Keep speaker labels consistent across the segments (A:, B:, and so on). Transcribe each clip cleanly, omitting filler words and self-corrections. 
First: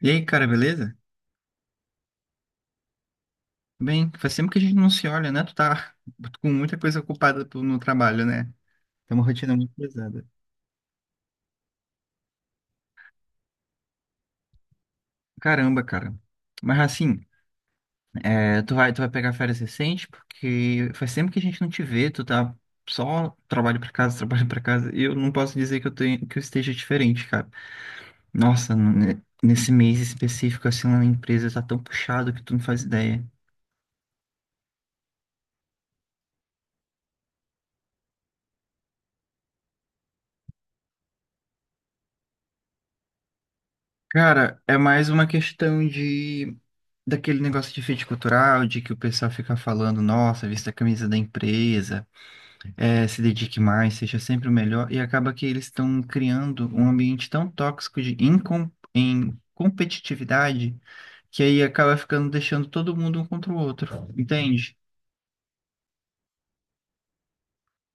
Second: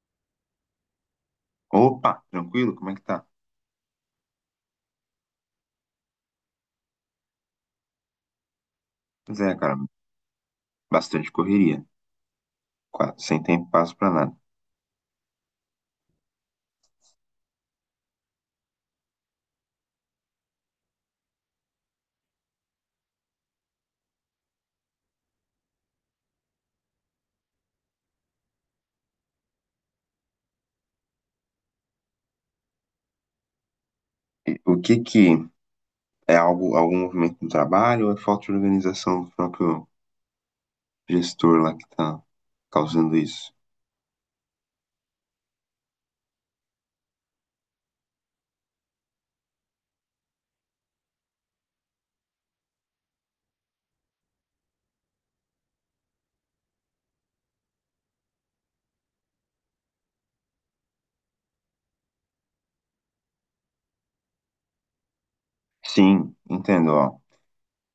A: E aí, cara, beleza?
B: Opa, tranquilo? Como é que tá?
A: Bem, faz tempo que a gente não se olha, né? Tu tá com muita coisa ocupada no trabalho, né? Tem uma
B: Pois é,
A: rotina muito
B: cara,
A: pesada.
B: bastante correria, quase sem tempo passo pra nada.
A: Caramba, cara. Mas assim, tu vai pegar férias recente, porque faz tempo que a gente não te vê, tu tá só trabalho pra casa, trabalho pra casa, e eu não posso dizer que que eu esteja diferente, cara. Nossa, nesse mês específico, assim, lá na empresa tá tão puxado que tu não faz ideia.
B: E o que que é? Algo, algum movimento no trabalho ou é falta de organização do próprio gestor lá que tá causando isso?
A: Cara, é mais uma questão de daquele negócio de fit cultural, de que o pessoal fica falando, nossa, vista a camisa da empresa, se dedique mais, seja sempre o melhor, e acaba que eles estão criando um ambiente tão tóxico de incom em competitividade, que aí acaba ficando deixando todo mundo um contra o outro, entende?
B: Sim, entendo, ó.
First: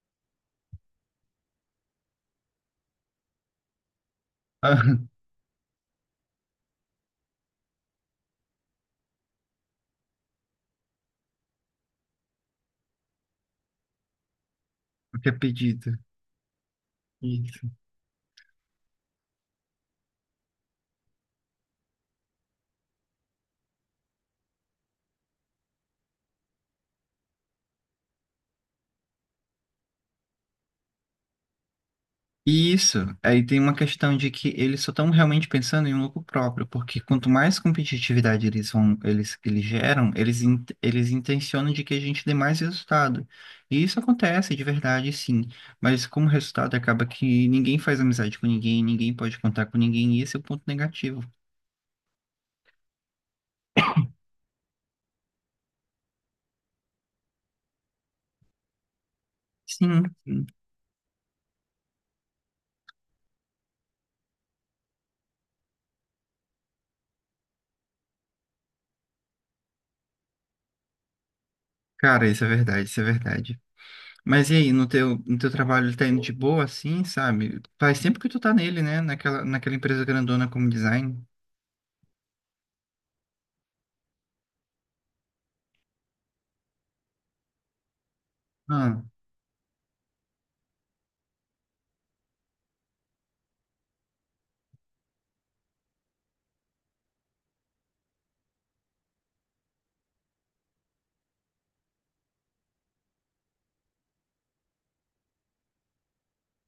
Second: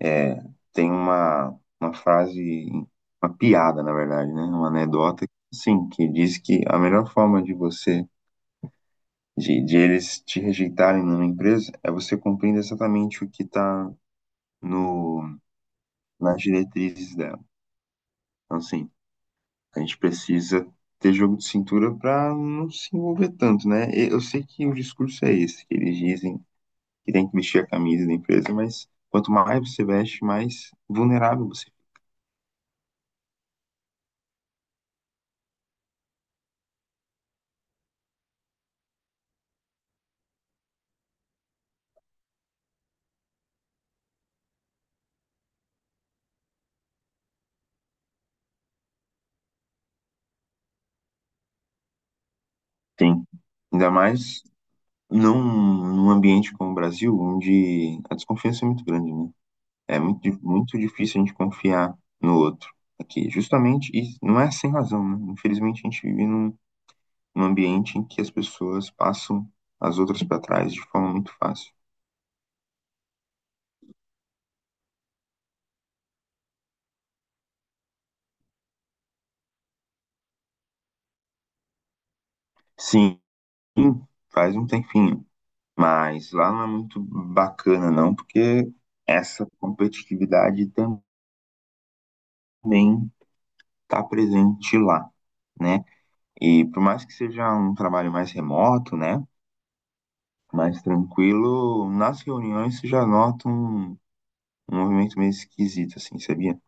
B: É, tem uma, uma frase, uma piada, na verdade, né? Uma anedota, sim, que diz que a melhor forma de você, de eles te rejeitarem numa empresa é você cumprindo exatamente o que tá
A: o que é
B: no
A: pedido.
B: nas diretrizes dela. Então, assim, a gente precisa ter jogo de cintura para não se envolver tanto, né? E eu sei que o discurso é esse, que eles dizem que tem que vestir a camisa da empresa, mas quanto mais você veste, mais vulnerável você
A: Isso, aí tem uma questão de que eles só estão realmente pensando em um lucro próprio, porque quanto mais competitividade eles geram, eles intencionam de que a gente dê mais resultado. E isso acontece de verdade, sim. Mas como resultado acaba que ninguém faz amizade com ninguém, ninguém pode contar com ninguém, e esse é o ponto negativo.
B: tem. Ainda mais num, num ambiente como o Brasil, onde a desconfiança é muito grande, né? É
A: Sim,
B: muito,
A: sim.
B: muito difícil a gente confiar no outro aqui, justamente, e não é sem razão, né? Infelizmente a gente vive um ambiente em que as pessoas passam as outras para trás de forma muito fácil.
A: Cara, isso é verdade, isso é verdade. Mas e aí, no teu trabalho, ele tá indo de boa, assim, sabe? Faz tempo que tu tá nele, né? Naquela empresa grandona como design.
B: Sim, faz um tempinho, mas lá não é muito bacana não, porque
A: Ah.
B: essa competitividade também está presente lá, né? E por mais que seja um trabalho mais remoto, né, mais tranquilo, nas reuniões você já nota um, um movimento meio esquisito, assim, sabia?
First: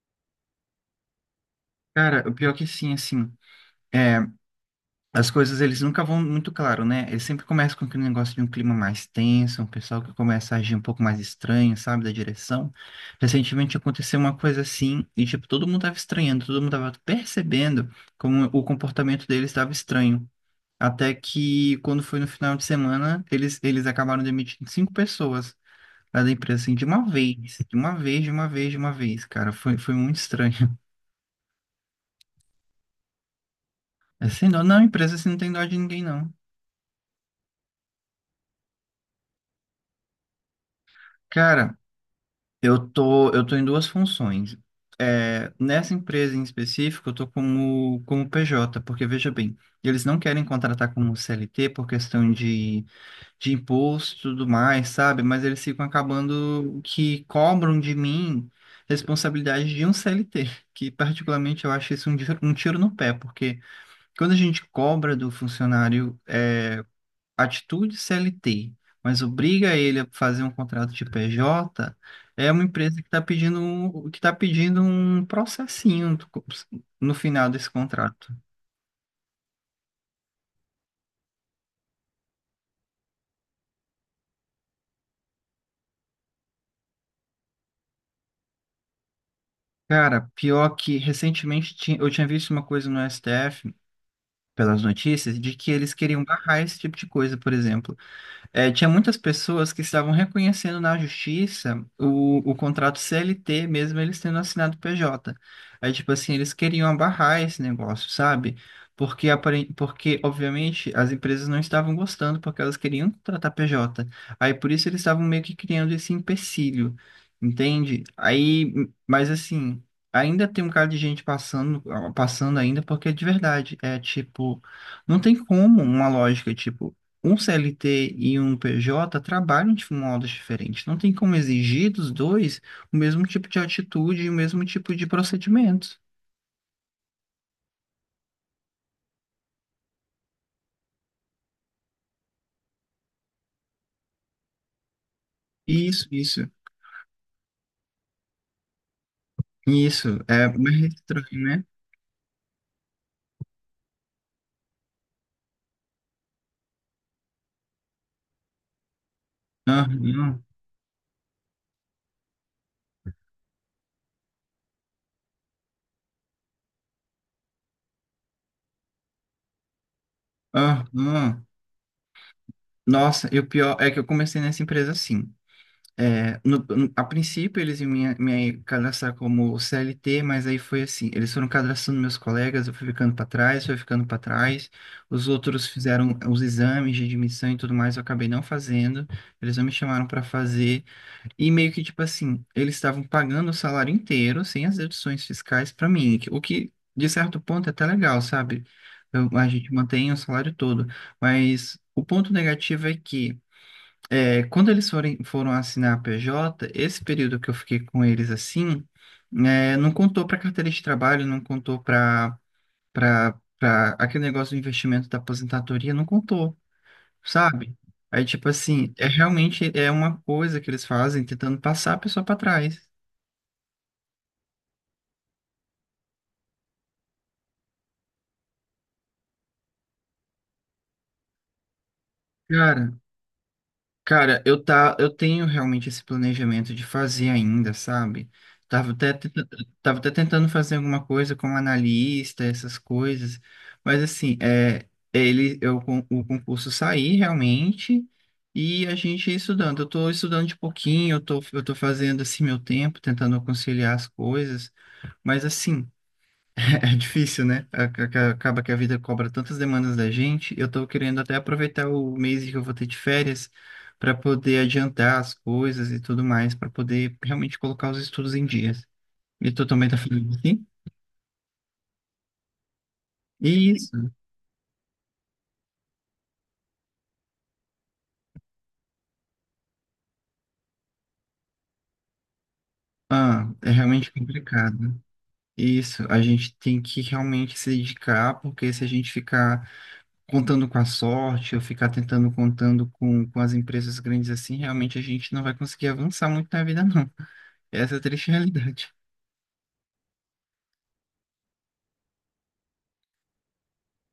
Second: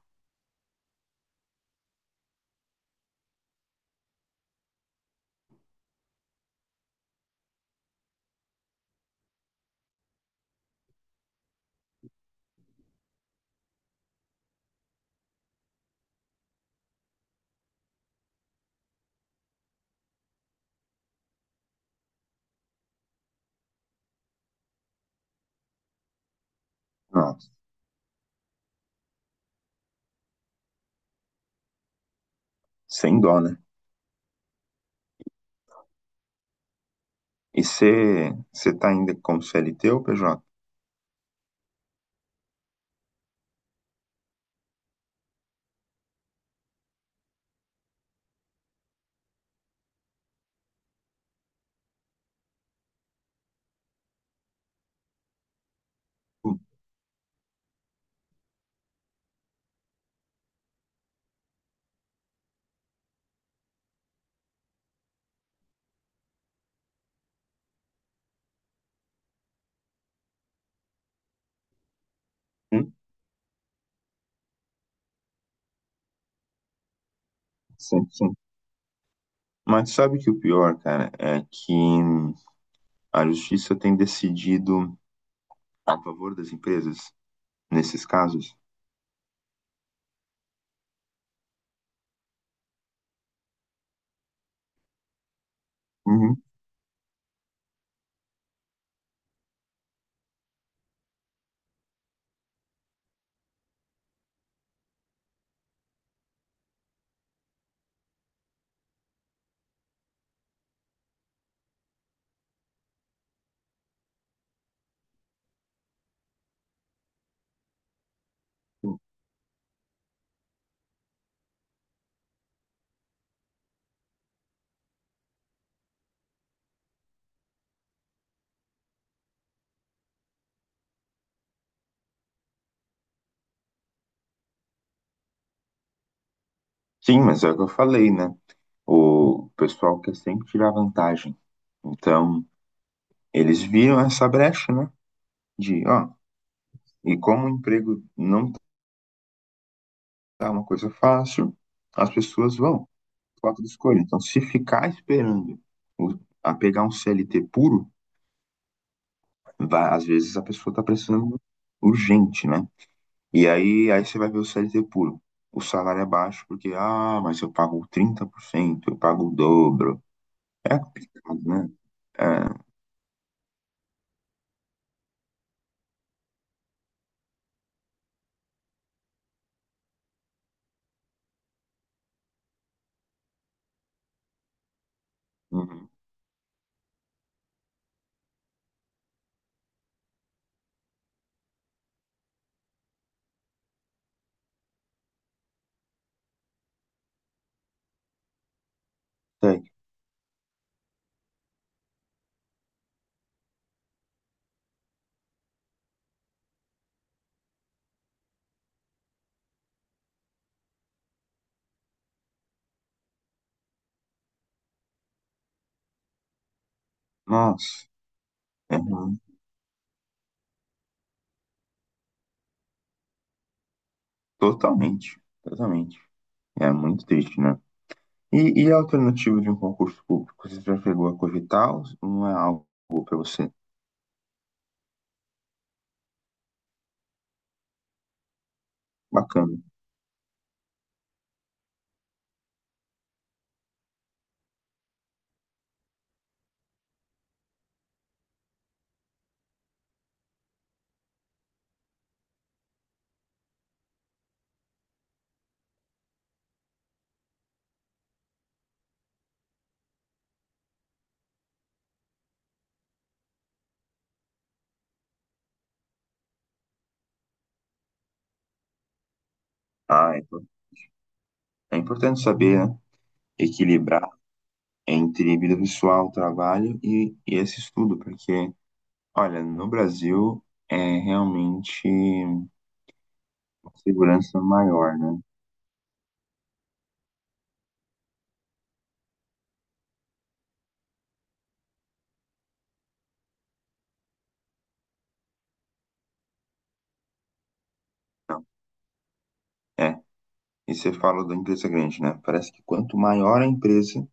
A: Cara, o pior que sim, assim, é, as coisas eles nunca vão muito claro, né? Eles sempre começam com aquele negócio de um clima mais tenso, um pessoal que começa a agir um pouco mais estranho, sabe, da direção. Recentemente aconteceu uma coisa assim, e tipo, todo mundo tava estranhando, todo mundo tava percebendo como o comportamento deles estava estranho. Até que quando foi no final de semana, eles acabaram demitindo cinco pessoas lá da empresa, assim, de uma vez,
B: Nossa,
A: de uma vez, de uma vez, de uma vez, cara. Foi, foi muito estranho.
B: sem dó, né?
A: É, sem dó, não, empresa assim não tem dó de ninguém, não.
B: E você tá ainda como CLT ou PJ?
A: Cara, eu tô em duas funções. É, nessa empresa em específico, eu tô como PJ, porque veja bem, eles não querem contratar como CLT por questão de imposto e tudo mais, sabe? Mas eles ficam acabando que cobram de mim responsabilidade de um CLT, que particularmente eu acho isso um tiro no pé, porque quando a gente cobra do funcionário, é, atitude CLT, mas obriga ele a fazer um contrato de PJ, é uma empresa que está que tá pedindo um processinho no final desse
B: Sim,
A: contrato.
B: sim. Mas sabe que o pior, cara, é que a justiça tem decidido a favor das empresas nesses casos?
A: Cara, pior que recentemente eu tinha visto uma coisa no STF, pelas notícias, de que eles queriam
B: Uhum.
A: barrar esse tipo de coisa, por exemplo. Tinha muitas pessoas que estavam reconhecendo na justiça o contrato CLT, mesmo eles tendo assinado PJ. Aí, tipo assim, eles queriam abarrar esse negócio, sabe? Porque, porque, obviamente, as empresas não estavam gostando, porque elas queriam contratar PJ. Aí, por isso, eles estavam meio que criando esse empecilho, entende? Aí, mas assim, ainda tem um cara de gente passando ainda, porque de verdade, é tipo. Não tem como uma lógica, tipo um CLT e um PJ trabalham de modos diferentes. Não tem como exigir dos dois o mesmo tipo de atitude e o mesmo tipo de procedimentos.
B: Sim, mas é o que eu falei, né? O pessoal quer sempre tirar vantagem. Então, eles viram essa brecha, né? De,
A: Isso,
B: ó,
A: isso,
B: e como o emprego não
A: isso. É
B: tá uma
A: mais
B: coisa
A: estranho,
B: fácil,
A: né?
B: as pessoas vão, falta de escolha. Então, se ficar esperando o- a pegar um CLT puro, vai, às vezes
A: Aham,
B: a pessoa tá precisando urgente, né? E aí, você vai ver o CLT puro. O salário é baixo porque, ah, mas eu pago 30%, eu pago o dobro. É complicado,
A: aham.
B: né? É,
A: Nossa, e o pior é que eu comecei nessa empresa assim. É, a princípio eles iam me cadastrar como CLT, mas aí foi assim, eles foram cadastrando meus colegas, eu fui ficando para trás, fui ficando para trás, os outros
B: uhum.
A: fizeram os exames de admissão e tudo mais, eu acabei não fazendo, eles não me chamaram para fazer, e meio que tipo assim, eles estavam pagando o salário inteiro, sem as deduções fiscais para mim, o que de certo ponto é até legal, sabe? A
B: Sei.
A: gente mantém o salário todo, mas o ponto negativo é que é, foram assinar a PJ, esse período que eu fiquei com eles assim, né, não contou para carteira de trabalho, não contou para aquele negócio do investimento da aposentadoria, não contou, sabe?
B: Nossa,
A: Aí, tipo
B: é
A: assim,
B: ruim.
A: realmente é uma coisa que eles fazem tentando passar a pessoa para trás.
B: Totalmente, totalmente. É muito triste, né? E a alternativa de um concurso público? Você já chegou a cogitar ou não é algo
A: Cara,
B: para você?
A: Cara, eu tenho realmente esse planejamento de fazer ainda, sabe? Tava até, tenta-
B: Bacana.
A: tava até tentando fazer alguma coisa como analista, essas coisas, mas assim, o concurso sair realmente e a gente ia estudando. Eu tô estudando de pouquinho, eu tô fazendo assim meu tempo, tentando conciliar as coisas, mas assim. É difícil, né? Acaba que a vida cobra tantas demandas da gente. Eu tô querendo até aproveitar o mês que eu vou ter de férias para poder adiantar as coisas e tudo mais, para poder realmente colocar os estudos em dias. E tu também tá
B: Ah,
A: falando assim?
B: é importante saber, né? Equilibrar
A: Isso.
B: entre vida pessoal, trabalho e esse estudo, porque olha, no Brasil é realmente uma
A: Ah, é realmente
B: segurança maior,
A: complicado.
B: né?
A: Isso, a gente tem que realmente se dedicar, porque se a gente ficar contando com a sorte ou ficar tentando contando com as empresas grandes assim, realmente a gente não vai conseguir avançar muito na vida, não. Essa é a triste
B: Então,
A: realidade.
B: é. E você fala da empresa grande, né? Parece que quanto maior a empresa,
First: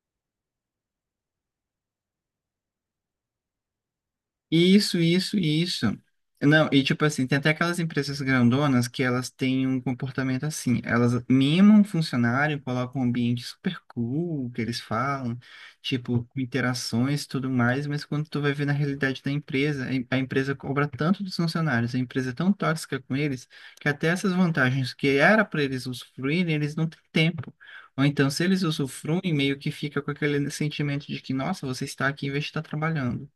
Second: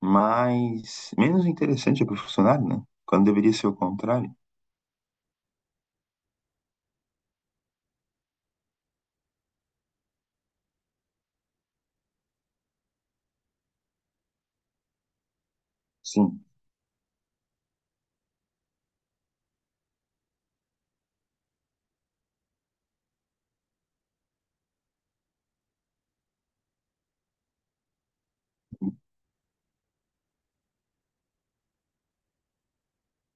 B: mais menos interessante é para o funcionário, né? Quando deveria ser o contrário.
A: Isso, isso, isso. Não, e tipo assim, tem até aquelas empresas grandonas que elas têm um comportamento assim, elas mimam o funcionário, colocam um ambiente super cool, que eles falam, tipo, com
B: Sim,
A: interações e tudo mais, mas quando tu vai ver na realidade da empresa, a empresa cobra tanto dos funcionários, a empresa é tão tóxica com eles, que até essas vantagens que era para eles usufruírem, eles não têm tempo. Ou então, se eles usufruem, meio que fica com aquele sentimento de que, nossa, você está aqui em vez de estar trabalhando.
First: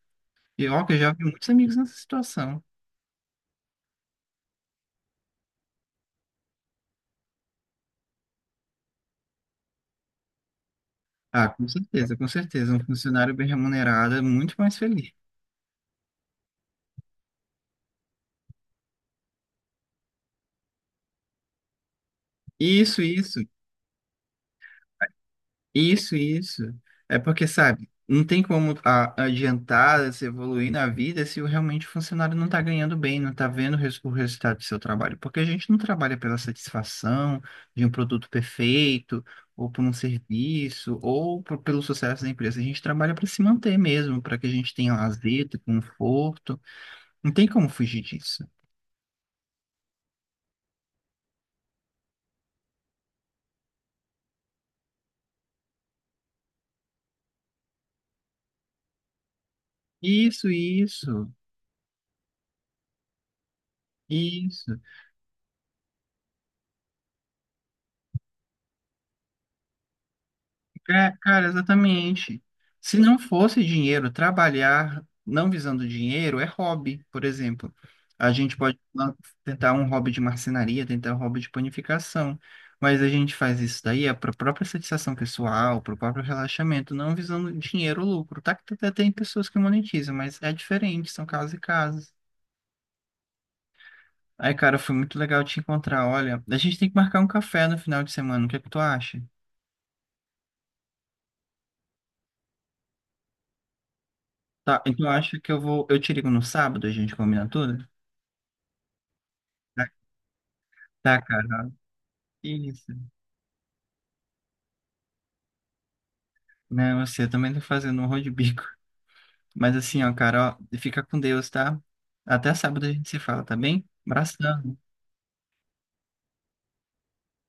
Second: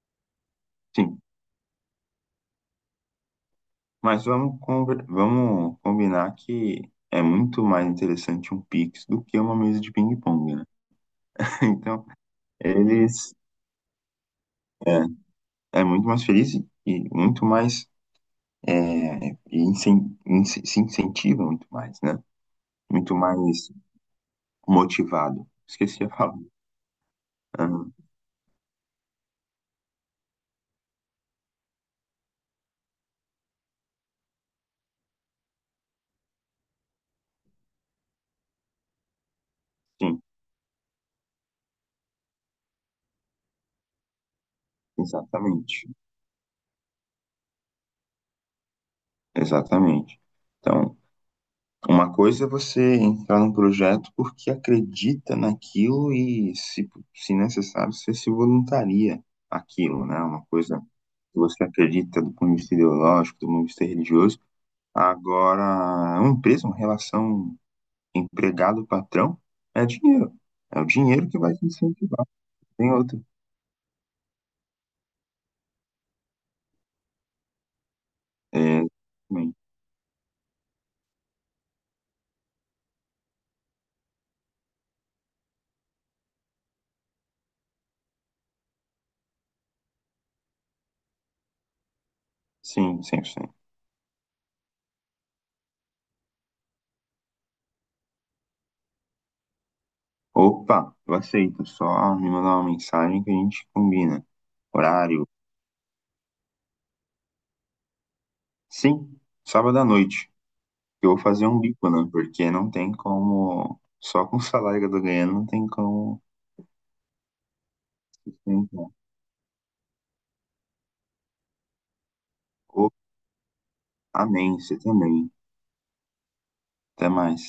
A: E ó, que eu já
B: sim.
A: vi muitos amigos nessa situação.
B: Mas vamos, vamos combinar que é muito mais interessante um Pix do que uma mesa de ping-pong, né?
A: Ah, com
B: Então,
A: certeza, com certeza. Um funcionário
B: eles
A: bem remunerado é muito mais feliz.
B: é, é muito mais feliz e muito mais é, e se incentiva muito mais, né?
A: Isso,
B: Muito
A: isso,
B: mais motivado. Esqueci a
A: isso,
B: palavra.
A: isso. É porque, sabe,
B: Ah,
A: não tem como adiantar, se evoluir na vida se realmente o funcionário não está ganhando bem, não está vendo o resultado do seu trabalho. Porque a gente não trabalha pela satisfação de um produto perfeito, ou por um
B: sim,
A: serviço, ou pelo sucesso da empresa. A gente trabalha para se manter mesmo, para que a gente tenha lazer,
B: exatamente.
A: conforto. Não tem como fugir disso.
B: Exatamente. Então, uma coisa é você entrar num projeto porque acredita naquilo e, se necessário, você se voluntaria aquilo, né? Uma
A: Isso,
B: coisa
A: isso,
B: que você acredita do ponto de vista ideológico, do ponto de vista religioso.
A: isso.
B: Agora, uma empresa, uma relação empregado patrão é dinheiro. É o dinheiro que
A: Cara,
B: vai te incentivar.
A: exatamente.
B: Tem
A: Se não
B: outra.
A: fosse dinheiro, trabalhar não visando dinheiro é hobby, por exemplo. A gente pode
B: É,
A: lan-
B: também.
A: tentar um hobby de marcenaria, tentar um hobby de panificação, mas a gente faz isso daí é para a própria satisfação pessoal, para o próprio relaxamento, não visando dinheiro ou lucro. Tá que até tem pessoas que monetizam, mas é diferente, são casos e casos.
B: Sim, 100%.
A: Aí, cara, foi muito legal te encontrar. Olha, a gente tem que marcar um café no final de semana. O que é que tu acha?
B: Opa, eu aceito. Só me mandar uma mensagem que a gente combina.
A: Tá, então eu
B: Horário.
A: acho que eu vou. Eu te ligo no sábado, a gente combina tudo?
B: Sim, sábado
A: Tá,
B: à noite. Eu vou
A: tá,
B: fazer um
A: cara.
B: bico, né? Porque não
A: Isso.
B: tem como. Só com o salário que eu tô ganhando, não tem como
A: Né, você eu também tá fazendo um rol de bico.
B: sustentar.
A: Mas assim, ó, carol fica com Deus, tá? Até sábado a
B: Opa,
A: gente se fala, tá bem?
B: amém. Você
A: Abração.
B: também. Até mais.